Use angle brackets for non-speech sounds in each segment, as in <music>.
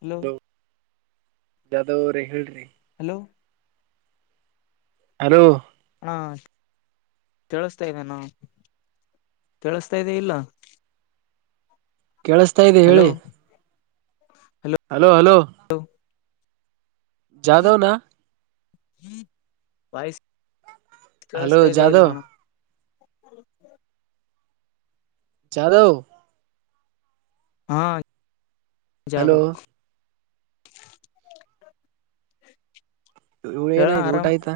Hello ಜಾದ್ರೀ ಹೇಳ್ರಿ hello ಅ ಹಾ ತಿಳ್ಸ್ತಾ ಇದ್ದೇ ನಾ ಕೇಳಸ್ತಾ ಇದದೆೆ ಇಲ್ಲ ಕೇಳಸ್ತಾ ಇದದೆ ಹಲೋ ಹೇಳಿ ಹಲೋ ಹಲೋ ಜಧವ ನ ವಾಯಸ್ ಹಲೋ ಕೇಳಸ್ತಾ ಇದದೆ ಜಾಧವ್ ಇಲ್ಲಣ ಹ ಜಧವ ಹಾ ಜಾದ ಹಲೋ ಹೇಳಣ ಏನಾಯ್ತು ಊಟ ಆರಾಮ್ ಆಯ್ತಾ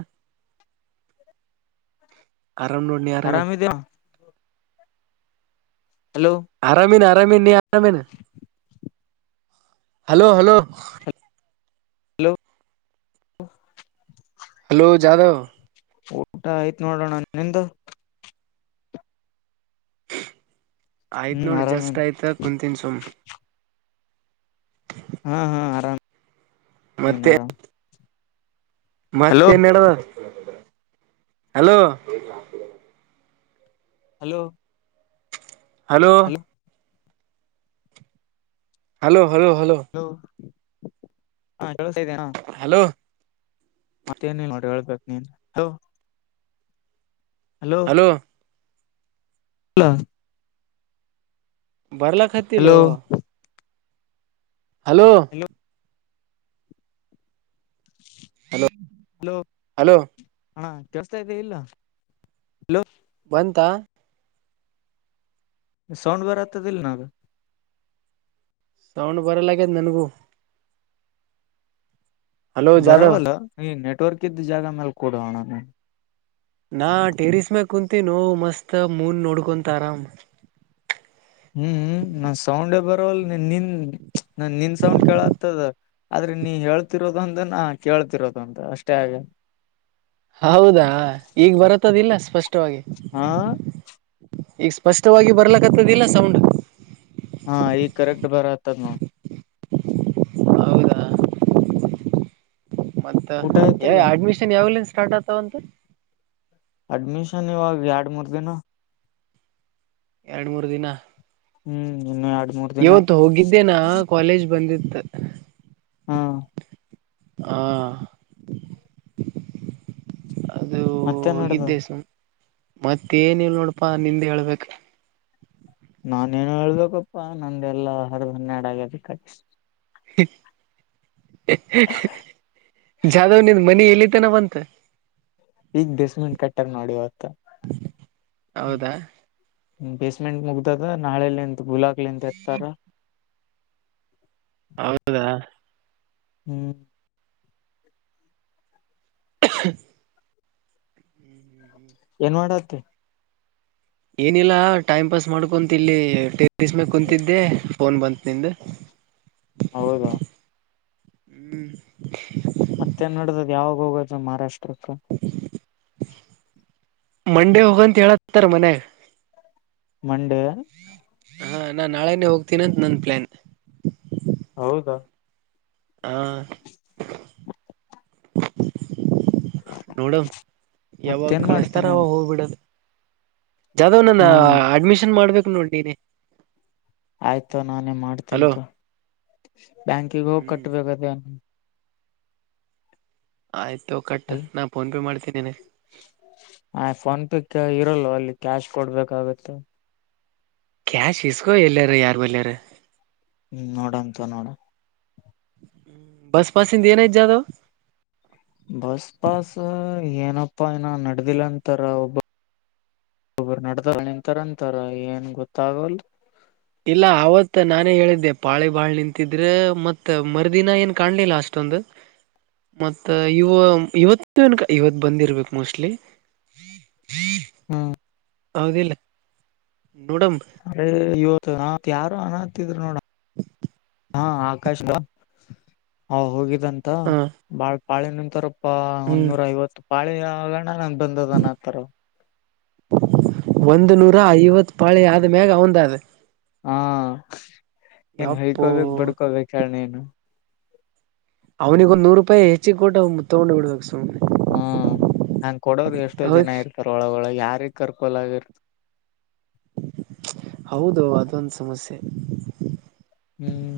ಆರಾಮ ನೋಡಿ ನೀ ಆರಾಮೇ ಆರಾಮಿದ್ಯಾ ಹಲೋ ಆರಾಮ ನೀ ಆರ ಮೇನ್ hello hello. Hello. Hello Jadhav. ಊಟ ಆಯ್ತ್ ನೋಡೋಣ ನಿಂದು ಆಯ್ತ್ ಹ್ಮ್ ನೋಡಿ ಆರಾಮೇನ್ ಜಸ್ಟ್ ಆಯ್ತ ಕುಂತನ್ ಸುಮ್ ಹಾ ಹಾ ಆರಾಮ ಆ ಆರಾಮ ಮತ್ತೇನ್ಡದ hello hello hello hello hello hello ಹಾ ಕೆಲಸ ಇದ್ದೇನಾ ಹಲೋ ಮತ್ತೇನ ನೋಡಿ ಹೇಳ್ಬೇಕ ನೀನ್ ಹ ಹಲೋ. ಇಲ್ಲ ಹಲೋ ಬರ್ಲಾಕತ್ತಿಲ್ಲೋ. ಹಲೋ. Hello hello. ಹಾ ಕೆಳ್ಸ್ತಾ ಇದ್ದೇ ಇಲ್ಲೊ ಹಲೋ. ಅಂತ. ಸೌಂಡ ಬರತದೀಲ್ಲ ನ ಗ. ಸೌಂಡ್ ಬರಲಗೇದ ನನ್ಗೂ. ಹಲೋ ಜಾಧವ್ ಬರವಲ್ಲ ಈ ನೆಟ್ವರ್ಕ್ ಇದ್ದ ಜಾಗ ಮ್ಯಾಲ ಕೊಡೋಣ ನೀ. ನಾ ಟೆರಿಸ್ ಮ್ಯಾಗ ಕುಂತೀನೋ ಮಸ್ತ್ ಮೂನ್ ನೋಡ್ಕೊಂತ ಆರಾಮ್. ಹ್ಮ್ ನಾನ್ ಸೌಂಡೆ ಬರಲ್ಲ ನಿನ್ ನಿಂದ. ಹ್ಮ ನ ನಿನ್ ಸೌಂಡ ಕೇಳತ್ತದ ಆದ್ರೆ ನೀ ಹೇಳ್ತಿರೋ. ಒಂದ ನಾ ಕೇಳ್ತಿರೋದು ಅಂತ ಅಷ್ಟೇ ಹಾಗೆ. ಹೌದಾ ಈಗ್ ಬರತ್ತದಿಲ್ಲ ಸ್ಪಷ್ಟವಾಗಿ. ಹಾ ಈಗ ಸ್ಪಷ್ಟವಾಗಿ ಬರ್ಲಕ್ಕತದಿಲ್ಲ ಸೌಂಡ್. ಹಾ ಈಗ ಕರೆಕ್ಟ್ ಬರಾತದ ನೋಡ್. ಹೌದಾ ಮತ್ತ ಊಟ ಆಯ್ತಿಲ್ಲ ಅಡ್ಮಿಷನ್ ಯಾವಲಿಂದ ಸ್ಟಾರ್ಟ್ ಆತಾವಂತ. ಅಡ್ಮಿಷನ್ ಇವಾಗ ಎರಡು ಮೂರ್ ದಿನ. ಎರಡು ಮೂರು ದಿನ. ಹ್ಮ್ ಇನ್ನು ಆ. ಇವತ್ತು ಹೋಗಿದ್ದೇನಾ ಕಾಲೇಜ್ ಬಂದಿತ್ತು. ಹಾ ಹಾ. ಅದು ಮತ್ತೆ ನಡ್ದ ಹೋಗಿದ್ದೆ ಸ. ಮತ್ತೇನಿಲ್ಲ ನೋಡಪಾ ನಿಂದ ಹೇಳ್ಬೇಕ. ನಾನೇನು ಹೇಳ್ಬೇಕಪ್ಪಾ ನಂದ್ದ ಎಲ್ಲ ಹರದ ಹನ್ನೆರಡು ಆಗೇತಿ ಕಟ್ಟ. ಜಾಧವ್ನಿಂದ ಮನ ಎಲ್ಲಿ. ತನ ಬಂತ. ಈಗ್ ಬೇಸಮಂಟ್ ಕಟ್ಟರ್ ಮಾಡತ್ತ. ಹೌದಾ ಬೇಸ್ಮೆಂಟ್ ಮುಗ್ದದ ನಾಳೆಲಿಂತ ಗುಲಾಕ್ಲಿಂತ ಇರ್ತಾರ. ಹೌದಾ. ಹ್ಮ್. <unintelligible> ಏನ್ ಮಾಡತಿ. ಏನಿಲ್ಲಾ ಟೈಮ್ ಪಾಸ್ ಮಾಡ್ಕೊಂತ ಇಲ್ಲಿ ಟೆರಸ ಮೇಲೆ ಕುಂತಿದ್ದೆ. ಫೋನ್ ಬಂತ ನಿಂದ. ಹೌದಾ. ಹ್ಮ್. ಮತ್ತೆ ನಡದದ ಯಾವಾಗ ಹೋಗೋದು ಮಹಾರಾಷ್ಟ್ರಕ್ಕ ಮಂಡೇ ಹೋಗಂತ ಹೇಳತ್ತಾರ ಮನೆಗ್ ಮಂಡ ಹಾ ನಾನ್ ನಾಳೆನೆ ಹೋಗ್ತೀನಂತ ನನ್ ಪ್ಲಾನ್. ಹೌದು. ಹಾ. ನೋಡೊಣ ಯಾವಾಗ ಮತ್ತೇನ್ ಕಳಸ್ತಾರ ಮಾಡ್ತೇನೆ ಅವಾಗ ಹೋಗ್ಬಿಡದು. ಜಾಧವ್ ನನ್ನ ಹಾ ಅಡ್ಮಿಷನ್ ಮಾಡ್ಬೇಕು ನೋಡ್ ನೀನೆ. ಆಯ್ತು ನಾನೇ ಹಲೋ ಮಾಡ್ತಂತು ಬ್ಯಾಂಕಿಗೆ ಹೋಗಿ ಹ್ಮ್ ಕಟ್ಟಬೇಕ್. ಆಯ್ತು ಕಟ್ಟ ನಾ ಫೋನ್ ಪೇ ಮಾಡ್ತೇನಿಂಗ. ಆ ಫೋನ್ ಪೇ ಅಲ್ಲಿ ಕ್ಯಾಶ್ ಕೊಡ್ಬೇಕಾಗುತ್ತೆ. ಕ್ಯಾಶ್ ಇಸ್ಕೋ ಎಲ್ಲಾರ ಯಾರ ಅಲ್ಲರ. ಹ್ಮ್ ನೋಡಂತ ನೋಡ ಬಸ್ಪಾಸಿಂದೆೆಯನ ಜಾದವ ಬಸ್ ಪಾಸ್ ಏನಪ್ಪಾ ಏನ ನಡ್ದಿಲ್ಲ ಅಂತಾರ ಒಬ್ಬ ಒಬರು ನಡ್ದ ನಿಂತಾರಂತಾರ ಏನ್ ಗೊತ್ತಾಗಲ್ ಇಲ್ಲ ಅವತ್ ನಾನೇ ಹೇಳಿದ್ದೆ ಪಾಳಿ ಬಾಳ್ ನಿಂತಿದ್ರೆ ಮತ್ ಮರುದಿನ ಏನ್ ಕಾಣ್ಲಿಲ್ಲ ಅಷ್ಟು ಂದು ಮತ್ತ ಇ ಇವತ್ತು ಏನ ಇವತ್ ಬಂದಿರ್ಬೇಕು ಮೋಸ್ಟ್ಲಿ ಹ್ಮ್ ಹೌದಿಲ್ಲ ನಡಂ ಅ ಇವತ್ತು ಯಾರು ಅನ ಹತ್ತಿದ್ರು ನೋಡ ಹಾ ಆಕಾಶ ಹ ಹೋಗಿದಂತ ಹ ಬಾಳ್ ಪಾಳೆ ನಿಂತಾರ ಹ್ಮ್ ಒನ್ನೂರ ಐವತ್ತು ಪಾಳಿ ಆಗೋಣ ನನ್ ಬಂದದನ್ನತಾರ ಒಂದು ನೂರ ಐವತ್ತು ಪಾಳಿ ಆದ ಮ್ಯಾಗ ಒಂದ ಅಾದ ಹಾ ಏನ್ ಯಪ್ಪೋ ಹೈಕೋಬೇಕು ಬಡ್ಕೋಬೇಕ ಎಣ ಏನು ಅವನಿಿಗೆ ಒಂದು ನೂ ರೂಪಾಯ ಹೆಚ್ಚಿ ಕೊಟ್ಟ ಮು ತಗೊಂಡ್ ಹಡಬೇಕಕ್ ಹ್ಮ್ ಹಂಗ್ ಕೊಡೋರು ಎಷ್ಟೋ ಹೌ ಜನ ಇರ್ತಾರ ಒಳಗೊಳ ಯಾರಿಗ್ ಕರ್ಕೊಲಾಗಿರ್ ಹೌದು ಅದೊಂದ ಸಮಸ್ಯೆ ಹ್ಮ್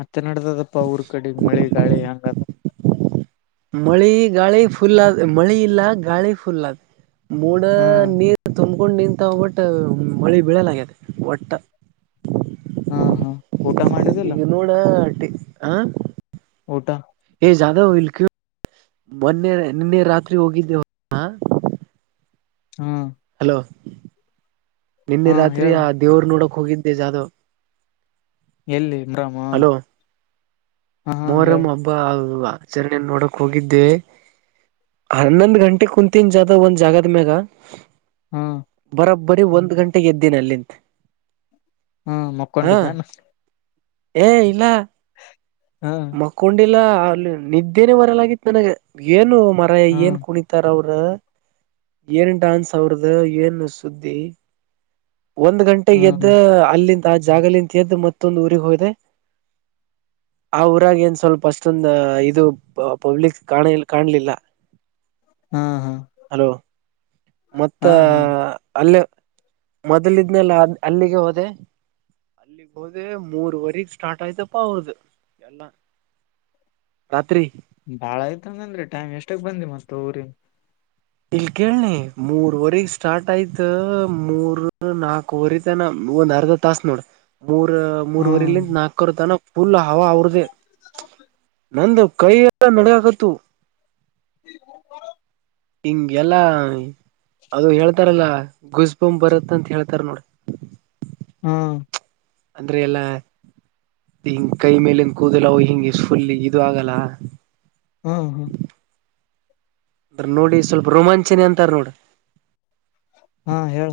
ಮತ್ತೆ ನಡದದಪ್ಪ ಊರ್ ಕಡೆ ಮಳೆ ಗಾಳಿ ಹಂಗ ಮಳಿ ಗಾಳಿ ಫುಲ್ ಆದ ಮಳಿ ಇಲ್ಲ ಗಾಳಿ ಫುಲ್ ಆದ ಮೂಡ ಹ್ಮ್ ನೀರ್ ತಂಬ್ಕೊಂಡ್ ನಿಂತ ಹೋಗ್ಬಟ್ಟ ಮಳಿ ಬೀಳಲಗ್ಯತೆ ಒಟ್ಟ ಹಾ ಹಾ ಊಟ ಮಾಡುದಿಲ್ಲ ಈಗ ನೋಡ ಹ ಜ ಮೊನ್ನೆ ನಿನ್ನೆ ರಾತ್ರಿ ಹೋಗಿದ್ದೆ ಹಾ ಹಲೋ ನಿನ್ನೆ ಹ್ಮ ರಾತ್ರಿ ಹೇಳ ಆ ದೇವರು ನೋಡ ಖಗಿ್ದ ಜಾದ ಎಲ್ಲಿ ಇಮ್ರಾಮ ಹಲೋ ಹ ಹಾ ಮೋರಂ ಹೇಳ ಹಬ್ಬ ಆಗುವ ಆಚರಣೆ ನೋಡಕ್ ಹೋಗಿದ್ದೆ ಹನ್ನೊಂದ್ ಗಂಟೆ ಕುಂತಿನ ಜತ ಒಂದ್ ಜಾಗದ ಮ್ಯಾಗ ಹ್ಮ ಬರೀ ಒಂದ್ ಗಂಟೆ ಎದ್ದನ ಅಲ್ಲಿಂತ ಹ್ಮ ಹ ಮಕ್ಕೊಂಡಿದ್ದೇ ಏ ಇಲ್ಲ ಹ್ಮ್ ಮಕ್ಕೊಂಡಿಲ್ಲ ಅಲ್ಲಿ ನಿದ್ದೇನೆ ಬರಲಾಗಿತ್ತು ನನಗ ಏನು ಮರಯ ಹ್ಮ್ ಏನ್ ಕುಣಿತಾರ ಅವರು ಏನ್ ಾನ್ ಸಾವಿ್ರದ ಏನು ಸುದ್ದಿ ಒಂದ್ ಗಂಟೆ ಹ್ಮ್ ಎದ್ದ ಅಲ್ಲಿಂದ ಆಾ ಜಾಗಲಿಂತ್ದೆ ಮತ್ತೊಂದು ಊರಿಗೆ ಹೋದೆ ಆ ಊರಾಗ ಏನ್ ಸ್ವಲ್ಪ ಅಷ್ಟೊಂದ ಇದು ಪಬ್ಲಿಕ್ ಕಾಣ ಕಾಣ್ಲಿಲ್ಲ. ಹ್ಮ್ ಹ್ಮ್ ಹಲೋ ಮತ್ತ ಹಾ ಹಾ ಅಲ್ಲಿ. ಮೊದಲಿದ್ನೆಲ್ಲ ಅಲ್ಲಿಗೆ ಹೋದೆ ಅಲ್ಲಿಗ್ ಹೋದೆ ಮೂರ್ವರೆಗ್ ಸ್ಟಾರ್ಟ್ ಆಯ್ತಪ್ಪ ಅವ್ರ್ದ ಎಲ್ಲ ರಾತ್ರಿ ಬಾಳ ಆಯ್ತಂಗನ್್ರರಿ ಟೈಮ್ ಎಷ್ಟಕ್ ಬಂದಿ ಮತ್ತ ಊರಿ ಇಲ್ ಕೇಳನಿ ಮೂರ್ವರೆಗ್ ಸ್ಟಾರ್ಟ್ ಆಯ್ತ ಮೂರ್ ನಾಕವರೆ ತನ ಒಂದ್ ಅರ್ಧ ತಾಸ ನೋಡ ಮೂರ್ ಮೂರವರೆಲಂದ ಹ್ಮ್ ನಾಲ್ಕವರ್ ತನ ಫುಲ್ ಹವ ಅವ್ರದೇ ಹ ನಂದು ಕೈ ಎಲ್ಲ ನಡಗಕತ್ತುು <inaudible> ಇಂಗ ಎಲ್ಲ. ಅದು ಹೇಳ್ತಾರಲ್ಲಾ ಗುಜಬಂಬ್ ಬರತ್ ಅಂತ ಹೇಳ್ತಾರ ನೋಡ. ಹ್ಮ್. ಅಂದ್ರೆ ಎಲ್ಲಾ. ಹಿಂಗ ಕೈ ಮೇಲಿಂದ ಕೂದಿಲ್ಲ ಅವ ಹಿಂಗ ಫುಲ್ ಇದು ಆಗಲ್ಲ. ಹ್ಮ್ ಹ್ಮ್. ಅಂದ್ರ ನೋಡಿ ಸ್ವಲ್ಪ ರೋಮಾಂಚನ ಅಂತಾರ ನೋಡ್ ಹಾ ಹೇಳ.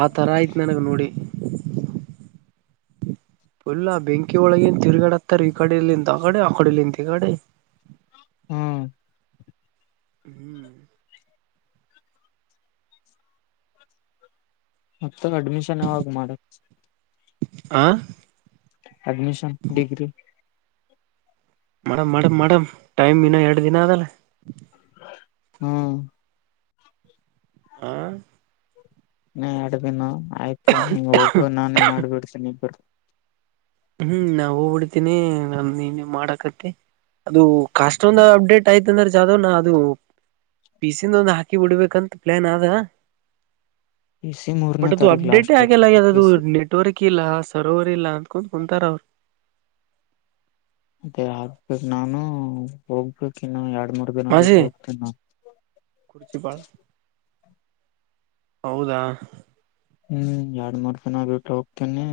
ಆ ತರ ಆಯ್ತ್ ನನಗೆ ನೋಡಿ. ಪುಲ್ಲಾ ಬೆಂಕಿ ಒಳಗಿಂದ ತಿರ್ಗಡೆ ಹತ್ತಾರ ಈ ಕಡೆಲಿಂತ ಆ ಕಡೆ ಆ ಕಡೆಲಿಂತ ಈ ಕಡೆ. ಹ್ಮ್. ಹ್ಮ್. ಅಡ್ಮಿಷನ್ ಯಾವಾಗ ಮಾಡ. ಆ. Admission degree. Madam madam madam time ಇನ್ನ ಎರಡು ದಿನ ಅದಲ್ಲ. ಹೂಂ. ಹಾ. ಇನ ಎರಡ್ದಿನ ಆಯ್ತು ನೀಂಗ ಹೋಗು ನಾನೇ ಮಾಡ್ಬಿಡ್ತೇನೆ ಬಿಡ್ತೀನಿ. ಹ್ಮ್ ನಾವ ಹೋಗ್ಬಿಡ್ತನೀ ನಾನ ನೀ ಮಾಡಕತ್ತಿ ಅದು. ಕಷ್ಟೊಂದು ಅಪ್ಡೇಟ್ ಆಯ್ತ ಅಂದ್ರೆ ಜಾದವ್ ನಾ ಅದು. ಪೀಸಿಂದೊಂದು ಹಾಕಿ ಬಿಡ್ಬೇಕಂತ ಪ್ಲಾನ್ ಆದ. ಈ ಸಿ ಮೂರನೇ ಬಟ್ ತಾರೀಕು ಲಾಸ್ಟ್ ಡೇಟ್ ಆ ಪಿ ಸಿ. ಕ್ಕಿಲ್ಲ ಸರ್ವರ್ ಇಲ್ಲ ಅನ್ಕೊಂತಾ ಕುಂತರ ಅವರು. ಅದೇ ಆಗ್ಬೇಕ ನಾನು ಹೋಗ್ಬೇಕು ಇನ್ನು ಎರಡು. ಮೂರು ದಿನ ಬಿಟ್ಟ ಮಾಸಿ ಹೋಗ್ತೀನಿ ನಾ. ಕುರ್ಚಿ ಬಾಳ ಹೌದಾ. ಹ್ಮ್ ಎರಡ್ ಮಾಡ್ತನ ಬಿಟ್ಟ ಹೋಗ್ತೇನೆ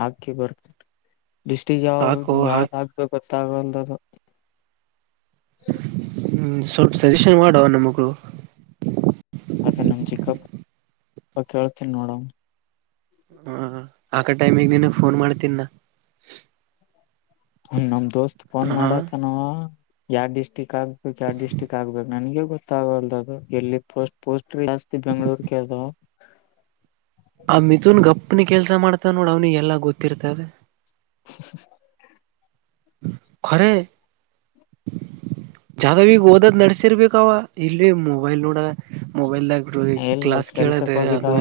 ಹಾಕಿ ಬರ್ತೀನಿ. ಡಿಸ್ಟಿಕ್ ಯಾವ ಹಾಕು ಹಾಕ್ ಯಾವ್ದ ಆಗ್ಬೇಕು ಗೊತ್ತಾಗಲ್ಲದು. ಹ್ಮ್ ಸ್ವಲ್ಪ ಸಜೆಷನ್ ಮಾಡೋ ನಮ್ಗೂ. ಅದನ್ನ ನಮ ಚಿಕ್ಕಪ್ ಕೇತೀನಿ ನೋಡಣ. ಹ ಆಕ ಟೈಮಿಗೆ ನೀನ ಫೋನ್ ಮಾಡ್ತೀನ ನಾ. ಹ ನಮ್ ದೋಸ್ತ್ ಫೋನ್ ಮಾಡತನಾವ ಯಾರ್ ಡಿಸ್ಟ್ರಿಕ್. ಯ ಡಿಸ್ಟ್ರಿಕ್ ಆಗ್ಬೇಕ ನನಗೆ. ಗೊತ್ತಾಗಲ್ದ ಅದು ಎಲ್ಲಿ ಪೋಸ್ಟ್ ಪೋಸ್ಟ್ ಜಾಸ್ತಿ ಬೆಂಗಳೂರ್ಗೆ ಅದ. ಆ ಮಿಥುನ್ ಗಪ್ನ ಕೆಲ್ಸ ಮಾಡ್ತಾನ ನೋಡು ಅವ್ನಿಗೆ ಎಲ್ಲ ಗೊತ್ತಿರ್ತದೆ. <unintelligible> ಅರೆ. <unintelligible> <inaudible> ಜಾದಾವ ಈಗ ಓದದ್ ನಡಸಿರ್ಬೇಕಾವ ಇಲ್ಲಿ ಮೊಬೈಲ್ ನೋಡ ಮೊಬೈಲ್ದಾಗ. ಇ ಈ ಎಲ್ಲಿ ಕ್ಲಾಸ್ ಇವತ್ ಕೆಲ್ಸಕ್ ಕೇಳಿದೆೆ ಅದು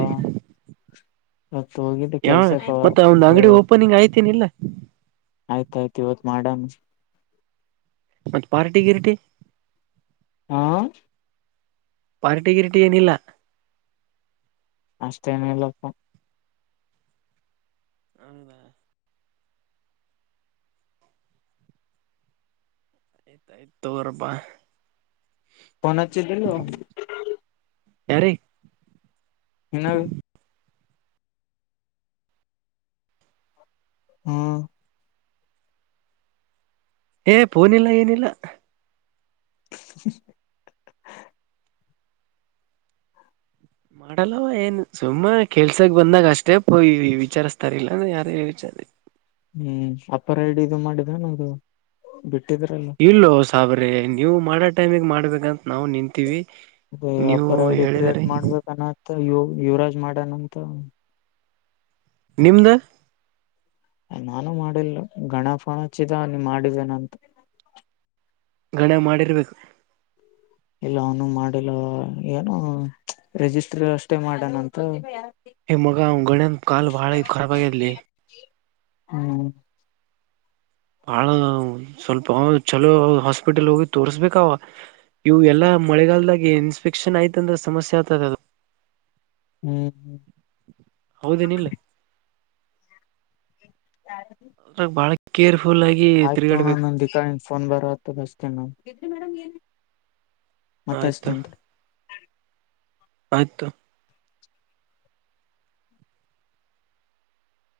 ಇವತ್ತು ಹೋಗಿದ್ದು ಯಾವ ಕೆಲ್ಸಕ್ಕೆ ಮತ್ತ ಒಂದ್ ಅಂಗಡಿ ಓಪನಿಂಗ್ ಆಯ್ತೇನಿಲ್ಲ ಆಯ್ತಾಯ್ತು ಇವತ್ತು. ಮಾಡೋಣ. ಮತ್ತ ಪಾರ್ಟಿ ಗಿರಟಿ. ಹಾ. ಪಾರ್ಟಿ ಗಿರ್ಟಿ ಏನಿಲ್ಲ. ಅಷ್ಟೇನ ಇಲ್ಲಪ್ಪ. ಹೌದಾ ಆಯ್ತ ಆಯ್ತ ತೊಗೊರ ಬಾ. ಫೋನ್ ಹಚ್ಚಿದ್ದಿಲ್ಲ ಯಾರ ಹ ಹ್ಮ ಏ ಫೋನಿಲ್ಲ ಏನಿಲ್ಲ ಮಾಡಲ್ಲವ ಏನು ಸುಮ್ಮ ಕೆಲ್ಸಕ್ ಬಂದಾಗ ಅಷ್ಟೇ ಪಯ ವಿಚಾರಸ್ತಾರಲ್ಲ ಯಾರ ವಿಚಾರ ಹ್ಮ್ ಅಪಡ್ ಇದು ಮಾಡಿದ ನದು ಬಿಟ್ಟ ಇಲ್ಲ ಸಾಬ್ರಿ ನೀವು ಮಾಡೋ ಟೈಮಿಗೆ ಮಾಡ್ಬೇಕಂತ ನಾವು ನಿಂತೀವಿ ಅದೇ ನೀವು ಅಪ್ಪರ್ ಐಡಿ ಕ್ರಿಯೇಟ್ ಹೇಳಿದ್ರೀ ಮಾಡ್ಬೇಕನ್ನತ್ತ ಯುವ ಯುವರಾಜ್ ಮಾಡನಂತ ನಿಮ್ದ ನಾನು ಮಾಡಿಲ್ಲ ಗಣಪನ ಹಚ್ಚಿದ ನೀನ್ ಮಾಡಿದ್ದೇನಂತ ಗಣ ಮಾಡಿರ್ಬೇಕು ಇಲ್ಲ ಅವನು ಮಾಡಿಲ್ಲ ಏನು ರಿಜಿಸ್ಟ್ರಿ ಅಷ್ಟೇ ಮಾಡಣಂತ ಈ ಮಗ ಅವ್ ಗಣ್ಯನ್ ಕಾಲ್ ಬಾಳ ಖರಾಬಾಗದ್ಲಿ ಹ್ಮ್ ಬಾಳ ಸ್ವಲ್ಪ ಚಲೋ ಹಾಸ್ಪಿಟಲ್ ಹೋಗಿ ತೋರ್ಸ್ಬೇಕಾವ ಇವು ಎಲ್ಲಾ ಮಳೆಗಾಲಲ್ದಾಗೆ ಇನ್ಸ್ಫೆಕ್ಷನ್ ಯ್ತಂದ್ರೆ ಸಮಸ್ಯೆ ಆಗ್ತದೆ ಅದು ಹ್ಮ ಹೌದೇನ ಇಲ್ಲ ಬಳ ಕರ್ ಆಯ್ತು ತೋಣ ನ ದಿಕಾನ್ ಫೋನ್ ಬರತ್ತ ಬಸ್ತೀನಿ ನ ಆಯ್ತಾ ಮತ್ತಷ್ಟತಂತ ಆಯ್ತು